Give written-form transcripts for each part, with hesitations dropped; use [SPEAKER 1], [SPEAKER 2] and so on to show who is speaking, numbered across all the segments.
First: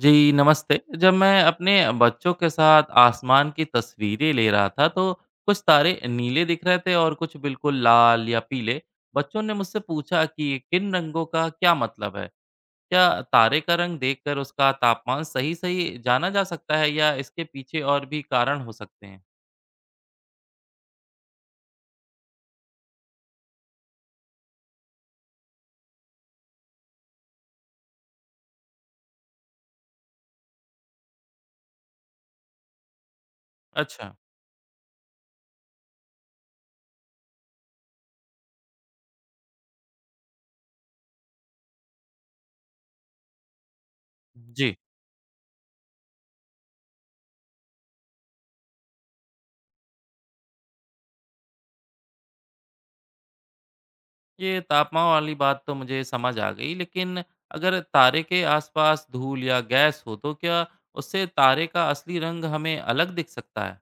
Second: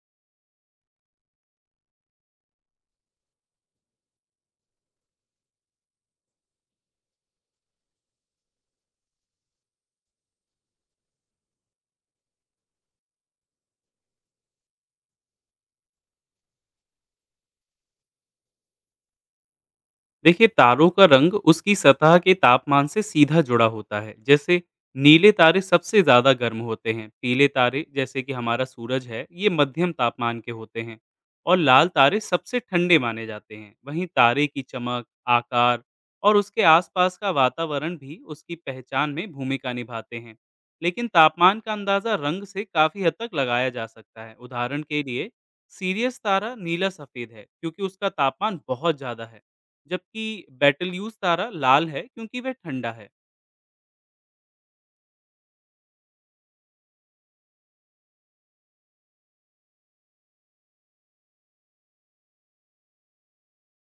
[SPEAKER 1] जी नमस्ते। जब मैं अपने बच्चों के साथ आसमान की तस्वीरें ले रहा था तो कुछ तारे नीले दिख रहे थे और कुछ बिल्कुल लाल या पीले। बच्चों ने मुझसे पूछा कि ये किन रंगों का क्या मतलब है। क्या तारे का रंग देखकर उसका तापमान सही सही जाना जा सकता है या इसके पीछे और भी कारण हो सकते हैं?
[SPEAKER 2] देखिए, तारों का रंग उसकी सतह के तापमान से सीधा जुड़ा होता है। जैसे नीले तारे सबसे ज्यादा गर्म होते हैं, पीले तारे जैसे कि हमारा सूरज है ये मध्यम तापमान के होते हैं, और लाल तारे सबसे ठंडे माने जाते हैं। वहीं
[SPEAKER 1] अच्छा।
[SPEAKER 2] तारे की चमक, आकार और उसके आसपास का वातावरण भी उसकी पहचान में भूमिका निभाते हैं। लेकिन तापमान का अंदाजा रंग से काफी हद तक लगाया जा सकता है।
[SPEAKER 1] जी।
[SPEAKER 2] उदाहरण के लिए सीरियस तारा नीला सफेद है क्योंकि उसका तापमान बहुत ज्यादा है, जबकि बेटल्यूज तारा लाल है क्योंकि वह ठंडा है।
[SPEAKER 1] ये तापमान वाली बात तो मुझे समझ आ गई, लेकिन अगर तारे के आसपास धूल या गैस हो तो क्या उससे तारे का असली रंग हमें अलग दिख सकता है?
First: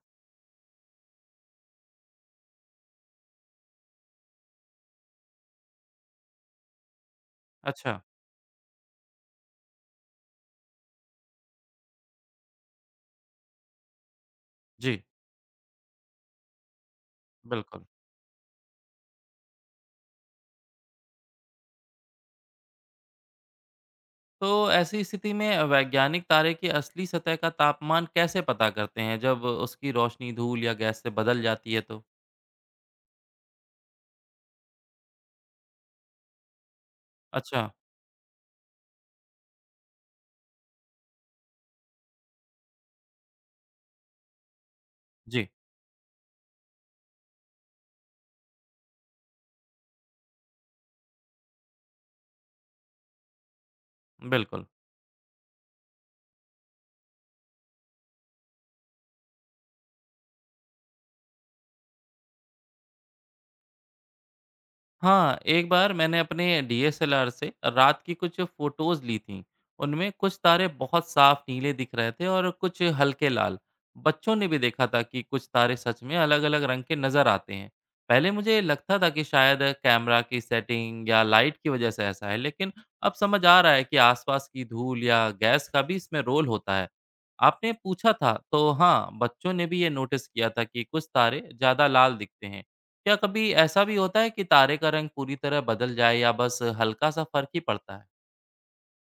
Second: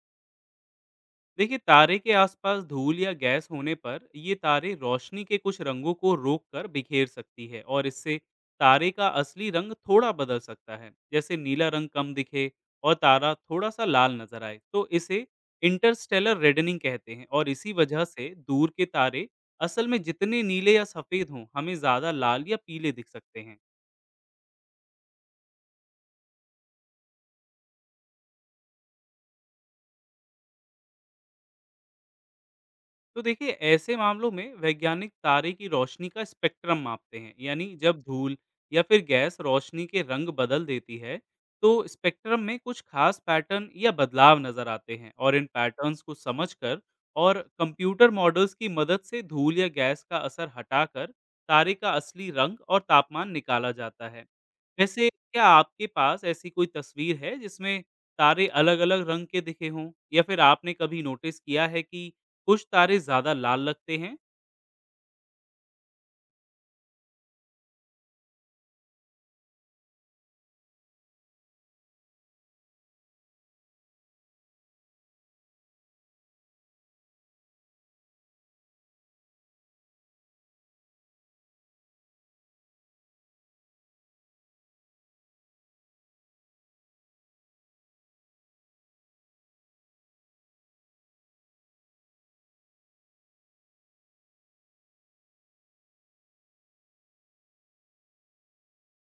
[SPEAKER 2] देखिए, तारे के आसपास धूल या गैस होने पर ये तारे रोशनी के कुछ रंगों को रोककर बिखेर सकती है, और
[SPEAKER 1] अच्छा,
[SPEAKER 2] इससे तारे का असली रंग थोड़ा बदल सकता है। जैसे नीला रंग कम दिखे और तारा थोड़ा सा लाल नजर आए, तो
[SPEAKER 1] जी,
[SPEAKER 2] इसे इंटरस्टेलर रेडनिंग कहते हैं। और इसी
[SPEAKER 1] बिल्कुल।
[SPEAKER 2] वजह से दूर के तारे असल में जितने नीले या सफेद हों हमें ज्यादा लाल या पीले दिख सकते हैं।
[SPEAKER 1] तो ऐसी स्थिति में वैज्ञानिक तारे की असली सतह का तापमान कैसे पता करते हैं, जब उसकी रोशनी धूल या गैस से बदल जाती है तो?
[SPEAKER 2] तो देखिए, ऐसे मामलों में वैज्ञानिक तारे की रोशनी का स्पेक्ट्रम मापते हैं। यानी
[SPEAKER 1] अच्छा,
[SPEAKER 2] जब धूल या फिर गैस रोशनी के रंग बदल देती है तो स्पेक्ट्रम में कुछ खास पैटर्न या बदलाव नजर आते हैं, और इन
[SPEAKER 1] जी,
[SPEAKER 2] पैटर्न्स को समझकर और कंप्यूटर मॉडल्स की मदद से धूल या गैस का असर हटाकर तारे का असली रंग और तापमान निकाला जाता है।
[SPEAKER 1] बिल्कुल।
[SPEAKER 2] वैसे क्या आपके पास ऐसी कोई तस्वीर है जिसमें तारे अलग अलग रंग के दिखे हों, या फिर आपने कभी नोटिस किया है कि कुछ तारे ज्यादा लाल लगते हैं?
[SPEAKER 1] हाँ, एक बार मैंने अपने डीएसएलआर से रात की कुछ फ़ोटोज़ ली थीं। उनमें कुछ तारे बहुत साफ़ नीले दिख रहे थे और कुछ हल्के लाल। बच्चों ने भी देखा था कि कुछ तारे सच में अलग-अलग रंग के नज़र आते हैं। पहले मुझे लगता था कि शायद कैमरा की सेटिंग या लाइट की वज़ह से ऐसा है, लेकिन अब समझ आ रहा है कि आसपास की धूल या गैस का भी इसमें रोल होता है। आपने पूछा था, तो हाँ, बच्चों ने भी ये नोटिस किया था कि कुछ तारे ज़्यादा लाल दिखते हैं। क्या कभी ऐसा भी होता है कि तारे का रंग पूरी तरह बदल जाए या बस हल्का-सा फ़र्क ही पड़ता है?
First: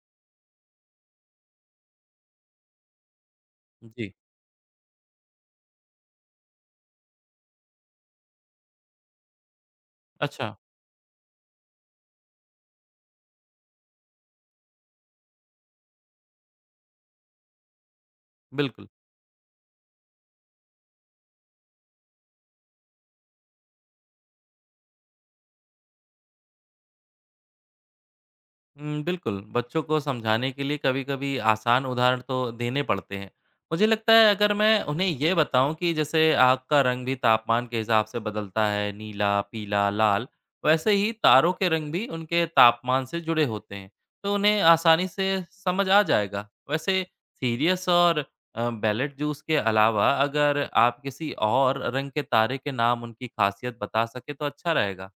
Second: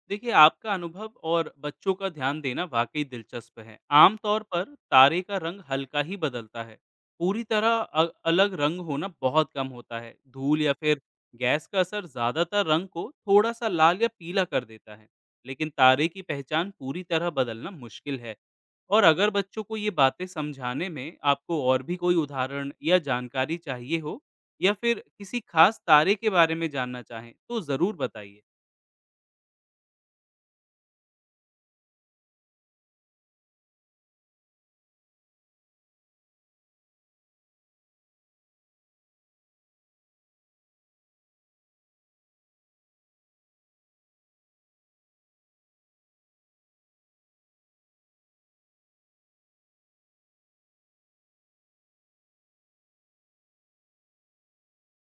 [SPEAKER 2] देखिए, आपका अनुभव और बच्चों का ध्यान देना वाकई दिलचस्प है।
[SPEAKER 1] जी,
[SPEAKER 2] आमतौर पर तारे का रंग हल्का ही बदलता है, पूरी तरह अलग रंग होना बहुत कम होता है।
[SPEAKER 1] अच्छा,
[SPEAKER 2] धूल या फिर गैस का असर ज्यादातर रंग को थोड़ा सा लाल या पीला कर देता है, लेकिन तारे की पहचान पूरी तरह बदलना मुश्किल है।
[SPEAKER 1] बिल्कुल।
[SPEAKER 2] और अगर बच्चों को ये बातें समझाने में आपको और भी कोई उदाहरण या जानकारी चाहिए हो, या फिर किसी खास तारे के बारे में जानना चाहें तो ज़रूर बताइए।
[SPEAKER 1] हुँ, बिल्कुल, बच्चों को समझाने के लिए कभी-कभी आसान उदाहरण तो देने पड़ते हैं। मुझे लगता है अगर मैं उन्हें ये बताऊँ कि जैसे आग का रंग भी तापमान के हिसाब से बदलता है, नीला, पीला, लाल, वैसे ही तारों के रंग भी उनके तापमान से जुड़े होते हैं, तो उन्हें आसानी से समझ आ जाएगा। वैसे सीरियस और बेलेट जूस के अलावा अगर आप किसी और रंग के तारे के नाम उनकी खासियत बता सकें तो अच्छा रहेगा।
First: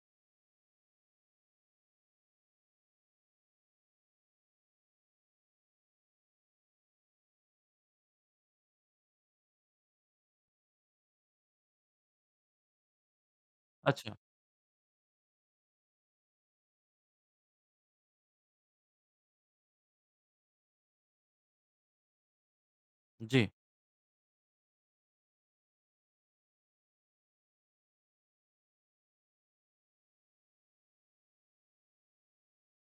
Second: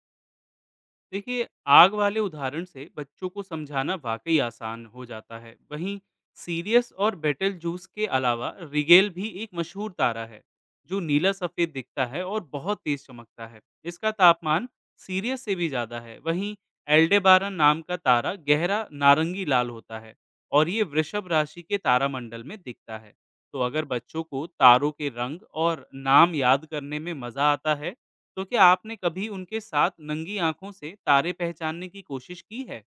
[SPEAKER 2] देखिए, आग वाले उदाहरण से बच्चों को समझाना वाकई आसान हो जाता है। वहीं सीरियस और बेटल जूस के अलावा रिगेल भी एक मशहूर तारा है, जो नीला सफ़ेद दिखता है और बहुत तेज चमकता है। इसका
[SPEAKER 1] अच्छा,
[SPEAKER 2] तापमान सीरियस से भी ज़्यादा है। वहीं एल्डेबारन नाम का तारा गहरा नारंगी लाल होता है, और ये वृषभ राशि के तारामंडल में दिखता है।
[SPEAKER 1] जी।
[SPEAKER 2] तो अगर बच्चों को तारों के रंग और नाम याद करने में मज़ा आता है, तो क्या आपने कभी उनके साथ नंगी आंखों से तारे पहचानने की कोशिश की है?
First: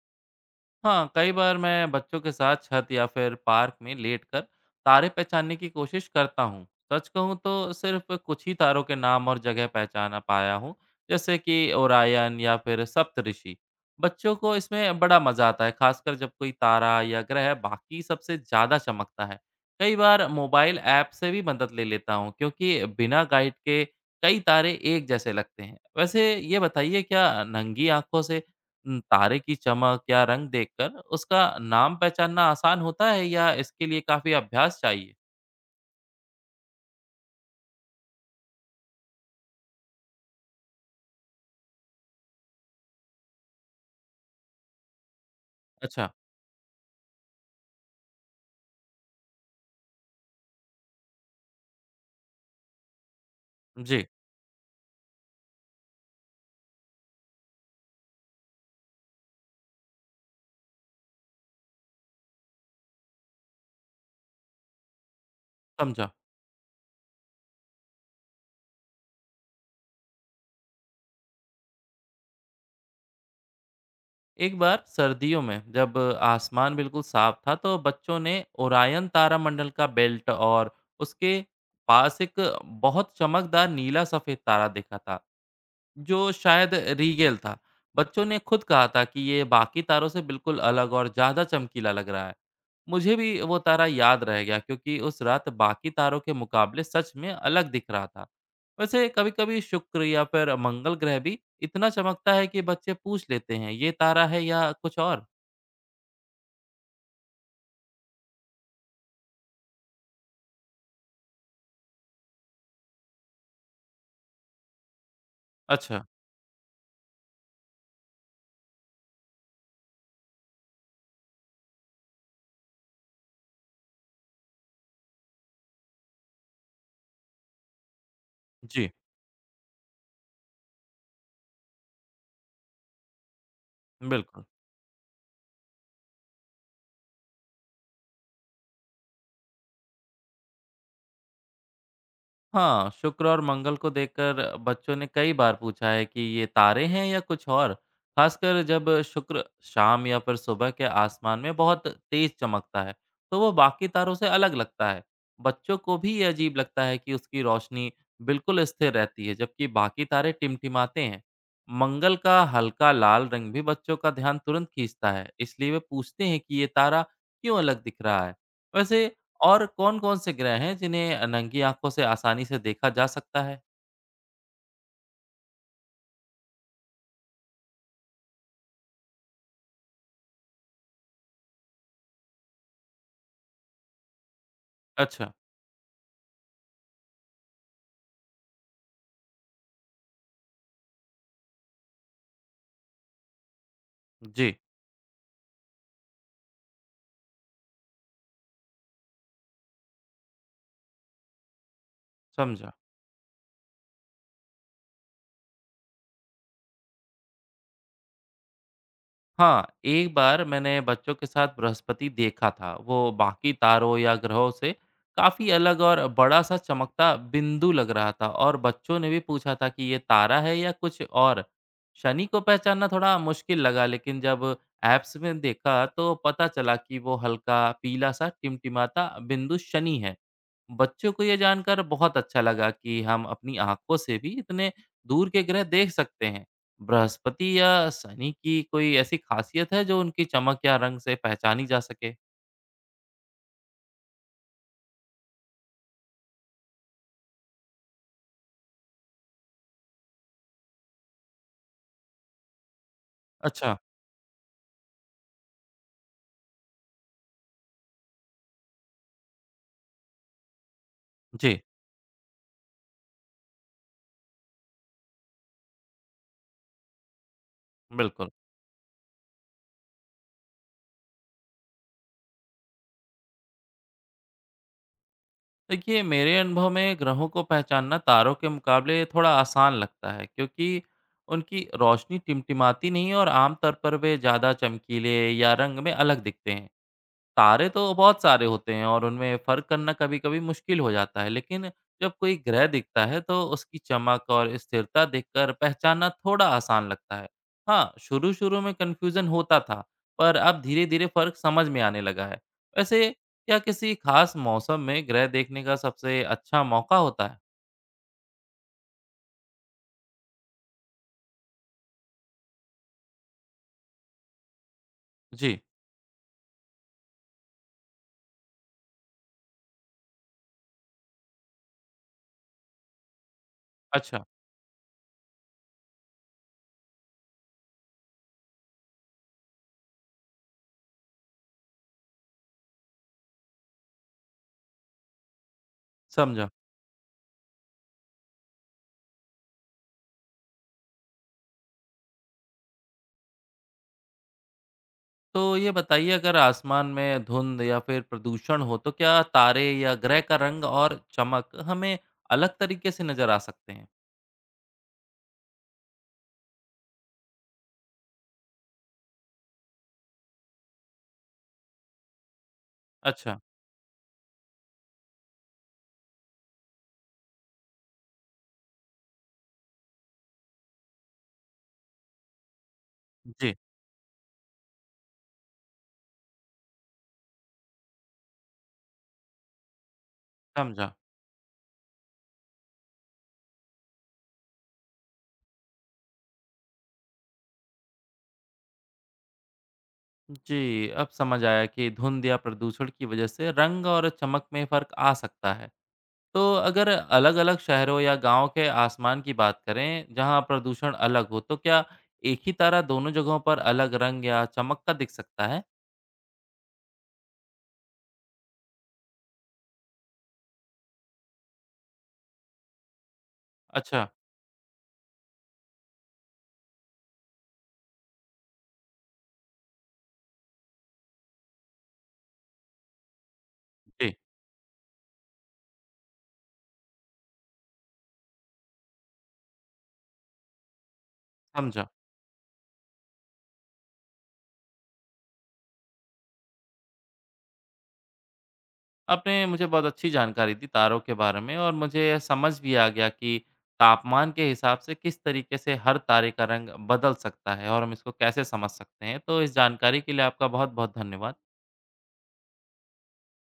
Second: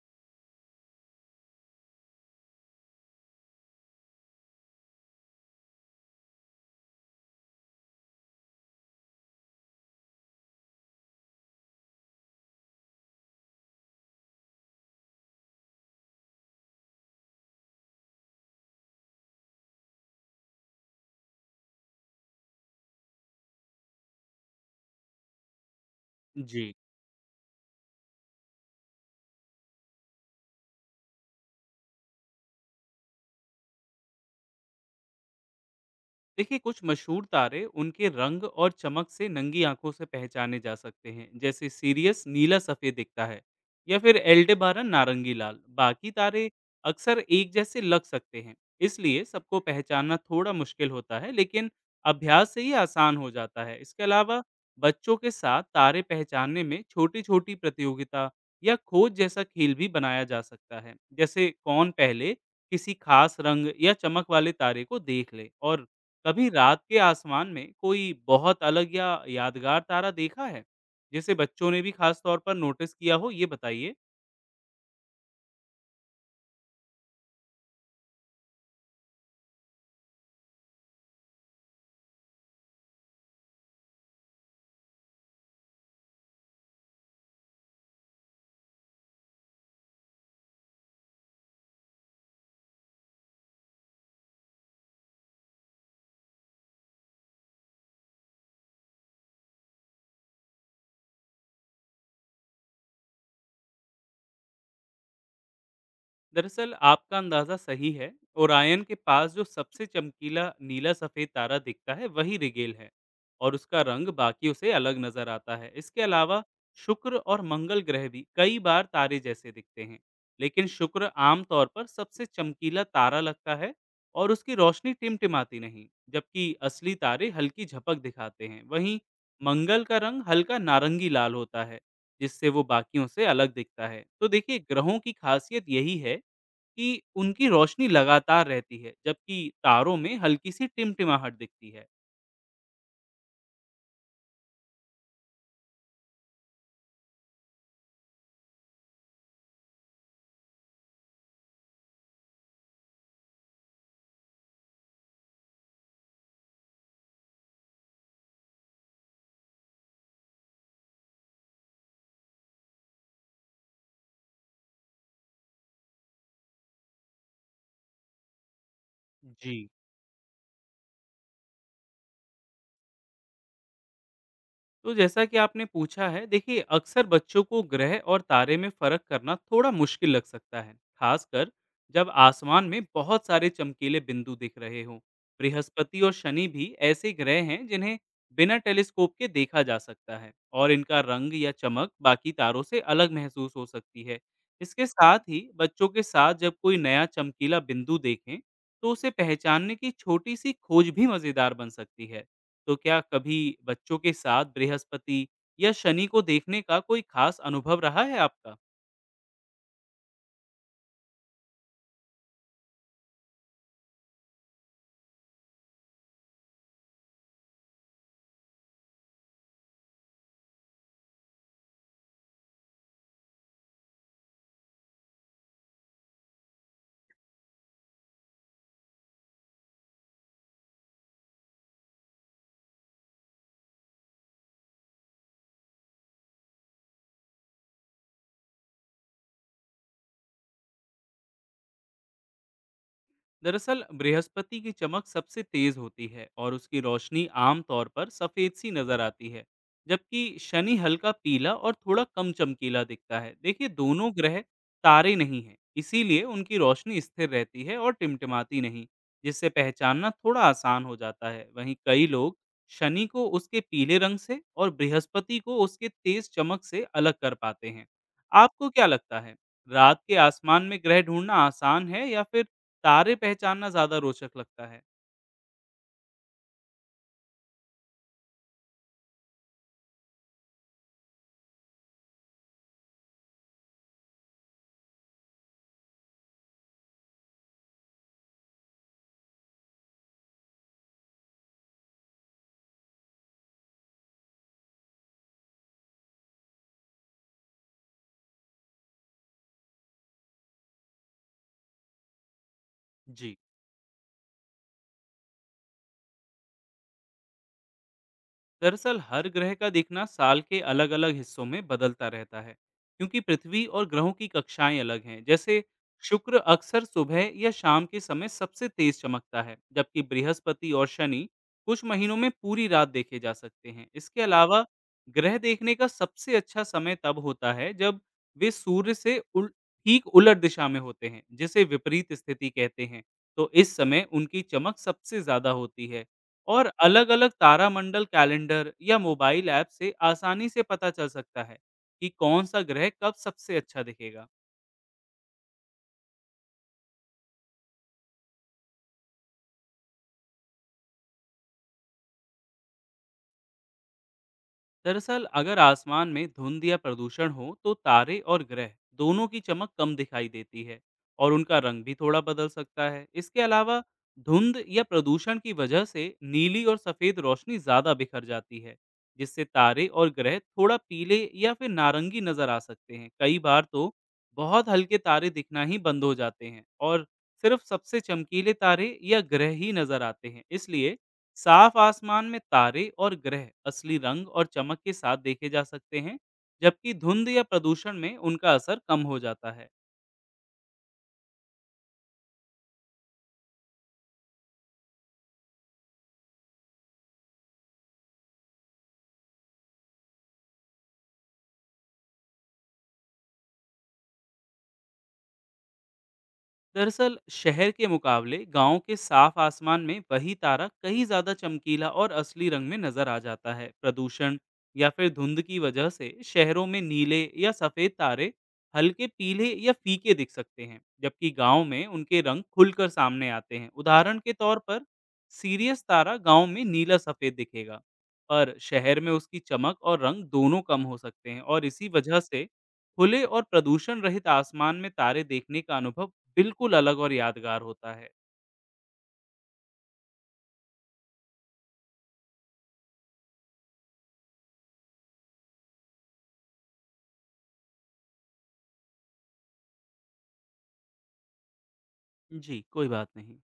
[SPEAKER 1] हाँ, कई बार मैं बच्चों के साथ छत या फिर पार्क में लेटकर तारे पहचानने की कोशिश करता हूँ। सच कहूँ तो सिर्फ कुछ ही तारों के नाम और जगह पहचाना पाया हूँ, जैसे कि ओरायन या फिर सप्तऋषि। बच्चों को इसमें बड़ा मजा आता है, खासकर जब कोई तारा या ग्रह बाकी सबसे ज्यादा चमकता है। कई बार मोबाइल ऐप से भी मदद ले लेता हूँ क्योंकि बिना गाइड के कई तारे एक जैसे लगते हैं। वैसे ये
[SPEAKER 2] जी।
[SPEAKER 1] बताइए, क्या नंगी आंखों से तारे की चमक या रंग देखकर उसका नाम पहचानना आसान होता है या इसके लिए काफ़ी अभ्यास चाहिए?
[SPEAKER 2] देखिए, कुछ मशहूर तारे उनके रंग और चमक से नंगी आंखों से पहचाने जा सकते हैं। जैसे सीरियस नीला सफेद दिखता है, या फिर एल्डे नारंगी लाल।
[SPEAKER 1] अच्छा,
[SPEAKER 2] बाकी तारे अक्सर एक जैसे लग सकते हैं, इसलिए सबको पहचानना थोड़ा मुश्किल होता है, लेकिन अभ्यास से ही आसान हो जाता है। इसके
[SPEAKER 1] जी,
[SPEAKER 2] अलावा बच्चों के साथ तारे पहचानने में छोटी छोटी प्रतियोगिता या खोज जैसा खेल भी बनाया जा सकता है, जैसे कौन पहले किसी खास रंग या चमक वाले तारे को देख ले। और
[SPEAKER 1] समझा।
[SPEAKER 2] कभी रात के आसमान में कोई बहुत अलग या यादगार तारा देखा है जिसे बच्चों ने भी खास तौर पर नोटिस किया हो, ये बताइए।
[SPEAKER 1] एक बार सर्दियों में जब आसमान बिल्कुल साफ था तो बच्चों ने ओरायन तारामंडल का बेल्ट और उसके पास एक बहुत चमकदार नीला-सफ़ेद तारा देखा था, जो शायद रीगेल था। बच्चों ने खुद कहा था कि ये बाकी तारों से बिल्कुल अलग और ज़्यादा चमकीला लग रहा है। मुझे भी वो तारा याद रह गया क्योंकि उस रात बाकी तारों के मुकाबले सच में अलग दिख रहा था। वैसे कभी कभी शुक्र या फिर मंगल ग्रह भी इतना चमकता है कि बच्चे पूछ लेते हैं ये तारा है या कुछ और।
[SPEAKER 2] दरअसल आपका अंदाजा सही है, ओरायन के पास जो सबसे चमकीला नीला सफेद तारा दिखता है वही रिगेल है, और उसका रंग बाकियों से अलग नजर आता है। इसके
[SPEAKER 1] अच्छा।
[SPEAKER 2] अलावा शुक्र और मंगल ग्रह भी कई बार तारे जैसे दिखते हैं, लेकिन शुक्र आमतौर पर सबसे चमकीला तारा लगता है और उसकी रोशनी टिमटिमाती नहीं, जबकि असली तारे हल्की झपक दिखाते हैं।
[SPEAKER 1] जी।
[SPEAKER 2] वहीं मंगल का रंग हल्का नारंगी लाल होता है, जिससे वो बाकियों से अलग दिखता है। तो
[SPEAKER 1] बिल्कुल।
[SPEAKER 2] देखिए, ग्रहों की खासियत यही है कि उनकी रोशनी लगातार रहती है, जबकि तारों में हल्की-सी टिमटिमाहट दिखती है।
[SPEAKER 1] हाँ, शुक्र और मंगल को देखकर बच्चों ने कई बार पूछा है कि ये तारे हैं या कुछ और, खासकर जब शुक्र शाम या फिर सुबह के आसमान में बहुत तेज चमकता है, तो वो बाकी तारों से अलग लगता है। बच्चों को भी ये अजीब लगता है कि उसकी रोशनी बिल्कुल स्थिर रहती है, जबकि बाकी तारे टिमटिमाते हैं। मंगल का हल्का लाल रंग भी बच्चों का ध्यान तुरंत खींचता है, इसलिए वे पूछते हैं कि ये तारा क्यों अलग दिख रहा है। वैसे और
[SPEAKER 2] जी।
[SPEAKER 1] कौन-कौन से ग्रह हैं जिन्हें नंगी आँखों से आसानी से देखा जा सकता है?
[SPEAKER 2] तो जैसा कि आपने पूछा है, देखिए अक्सर बच्चों को ग्रह और तारे में फर्क करना थोड़ा मुश्किल लग सकता है, खासकर जब आसमान में बहुत सारे चमकीले बिंदु दिख रहे हों।
[SPEAKER 1] अच्छा,
[SPEAKER 2] बृहस्पति और शनि भी ऐसे ग्रह हैं जिन्हें बिना टेलीस्कोप के देखा जा सकता है, और इनका रंग या चमक बाकी तारों से अलग महसूस हो सकती है।
[SPEAKER 1] जी,
[SPEAKER 2] इसके साथ ही बच्चों के साथ जब कोई नया चमकीला बिंदु देखें, तो उसे पहचानने की छोटी सी खोज भी मजेदार बन सकती है।
[SPEAKER 1] समझा।
[SPEAKER 2] तो क्या कभी बच्चों के साथ बृहस्पति या शनि को देखने का कोई खास अनुभव रहा है आपका?
[SPEAKER 1] हाँ, एक बार मैंने बच्चों के साथ बृहस्पति देखा था। वो बाकी तारों या ग्रहों से काफ़ी अलग और बड़ा-सा चमकता बिंदु लग रहा था, और बच्चों ने भी पूछा था कि ये तारा है या कुछ और? शनि को पहचानना थोड़ा मुश्किल लगा, लेकिन जब ऐप्स में देखा तो पता चला कि वो हल्का पीला-सा टिमटिमाता बिंदु शनि है। बच्चों को ये जानकर बहुत अच्छा लगा कि हम अपनी आँखों से भी इतने दूर के ग्रह देख सकते हैं। बृहस्पति या शनि की कोई ऐसी खासियत है जो उनकी चमक या रंग से पहचानी जा सके?
[SPEAKER 2] दरअसल बृहस्पति की चमक सबसे तेज होती है और उसकी रोशनी आमतौर पर सफेद सी नजर आती है, जबकि शनि हल्का पीला और थोड़ा कम चमकीला दिखता है। देखिए,
[SPEAKER 1] अच्छा,
[SPEAKER 2] दोनों ग्रह तारे नहीं हैं, इसीलिए उनकी रोशनी स्थिर रहती है और टिमटिमाती नहीं, जिससे पहचानना थोड़ा आसान हो जाता है।
[SPEAKER 1] जी,
[SPEAKER 2] वहीं कई लोग शनि को उसके पीले रंग से और बृहस्पति को उसके तेज चमक से अलग कर पाते हैं।
[SPEAKER 1] बिल्कुल।
[SPEAKER 2] आपको क्या लगता है, रात के आसमान में ग्रह ढूंढना आसान है, या फिर तारे पहचानना ज़्यादा रोचक लगता है?
[SPEAKER 1] देखिए, मेरे अनुभव में ग्रहों को पहचानना तारों के मुकाबले थोड़ा आसान लगता है क्योंकि उनकी रोशनी टिमटिमाती नहीं और आमतौर पर वे ज़्यादा चमकीले या रंग में अलग दिखते हैं। तारे तो बहुत सारे होते हैं और उनमें फ़र्क करना कभी-कभी मुश्किल हो जाता है, लेकिन जब कोई ग्रह दिखता है तो उसकी चमक और स्थिरता देखकर पहचानना थोड़ा आसान लगता है। हाँ, शुरू-शुरू में कन्फ्यूज़न होता था, पर अब धीरे-धीरे फ़र्क समझ में आने लगा है। वैसे
[SPEAKER 2] जी।
[SPEAKER 1] क्या किसी खास मौसम में ग्रह देखने का सबसे अच्छा मौका होता है?
[SPEAKER 2] दरअसल हर ग्रह का दिखना साल के अलग अलग हिस्सों में बदलता रहता है, क्योंकि पृथ्वी और ग्रहों की कक्षाएं अलग हैं।
[SPEAKER 1] जी,
[SPEAKER 2] जैसे शुक्र अक्सर सुबह या शाम के समय सबसे तेज चमकता है, जबकि बृहस्पति और शनि कुछ महीनों में पूरी रात देखे जा सकते हैं। इसके
[SPEAKER 1] अच्छा,
[SPEAKER 2] अलावा ग्रह देखने का सबसे अच्छा समय तब होता है जब वे सूर्य से उल ठीक उलट दिशा में होते हैं, जिसे विपरीत स्थिति कहते हैं। तो इस समय उनकी चमक सबसे ज्यादा होती है।
[SPEAKER 1] समझा।
[SPEAKER 2] और अलग-अलग तारामंडल कैलेंडर या मोबाइल ऐप से आसानी से पता चल सकता है कि कौन सा ग्रह कब सबसे अच्छा दिखेगा।
[SPEAKER 1] तो ये बताइए, अगर आसमान में धुंध या फिर प्रदूषण हो तो क्या तारे या ग्रह का रंग और चमक हमें अलग तरीके से नजर आ सकते हैं?
[SPEAKER 2] दरअसल अगर आसमान में धुंध या प्रदूषण हो, तो तारे और ग्रह दोनों की चमक कम दिखाई देती है और उनका रंग भी थोड़ा बदल सकता है।
[SPEAKER 1] अच्छा,
[SPEAKER 2] इसके अलावा धुंध या प्रदूषण की वजह से नीली और सफेद रोशनी ज्यादा बिखर जाती है, जिससे तारे और ग्रह थोड़ा पीले या फिर नारंगी नजर आ सकते हैं। कई
[SPEAKER 1] जी,
[SPEAKER 2] बार तो बहुत हल्के तारे दिखना ही बंद हो जाते हैं, और सिर्फ सबसे चमकीले तारे या ग्रह ही नजर आते हैं।
[SPEAKER 1] समझा।
[SPEAKER 2] इसलिए साफ आसमान में तारे और ग्रह असली रंग और चमक के साथ देखे जा सकते हैं, जबकि धुंध या प्रदूषण में उनका असर कम हो जाता है।
[SPEAKER 1] जी, अब समझ आया कि धुंध या प्रदूषण की वजह से रंग और चमक में फर्क आ सकता है। तो अगर अलग-अलग शहरों या गांव के आसमान की बात करें, जहां प्रदूषण अलग हो, तो क्या एक ही तारा दोनों जगहों पर अलग रंग या चमक का दिख सकता है?
[SPEAKER 2] दरअसल शहर के मुकाबले गांव के साफ आसमान में वही तारा कहीं ज्यादा चमकीला और असली रंग में नजर आ जाता है।
[SPEAKER 1] अच्छा,
[SPEAKER 2] प्रदूषण या फिर धुंध की वजह से शहरों में नीले या सफेद तारे हल्के पीले या फीके दिख सकते हैं, जबकि गांव में उनके रंग खुलकर सामने आते हैं।
[SPEAKER 1] जी,
[SPEAKER 2] उदाहरण के तौर पर सीरियस तारा गांव में नीला सफेद दिखेगा, पर शहर में उसकी चमक और रंग दोनों कम हो सकते हैं। और
[SPEAKER 1] समझा।
[SPEAKER 2] इसी वजह से खुले और प्रदूषण रहित आसमान में तारे देखने का अनुभव बिल्कुल अलग और यादगार होता है।
[SPEAKER 1] आपने मुझे बहुत अच्छी जानकारी दी तारों के बारे में, और मुझे यह समझ भी आ गया कि तापमान के हिसाब से किस तरीके से हर तारे का रंग बदल सकता है और हम इसको कैसे समझ सकते हैं। तो इस जानकारी के लिए आपका बहुत बहुत धन्यवाद।
[SPEAKER 2] जी, कोई बात नहीं।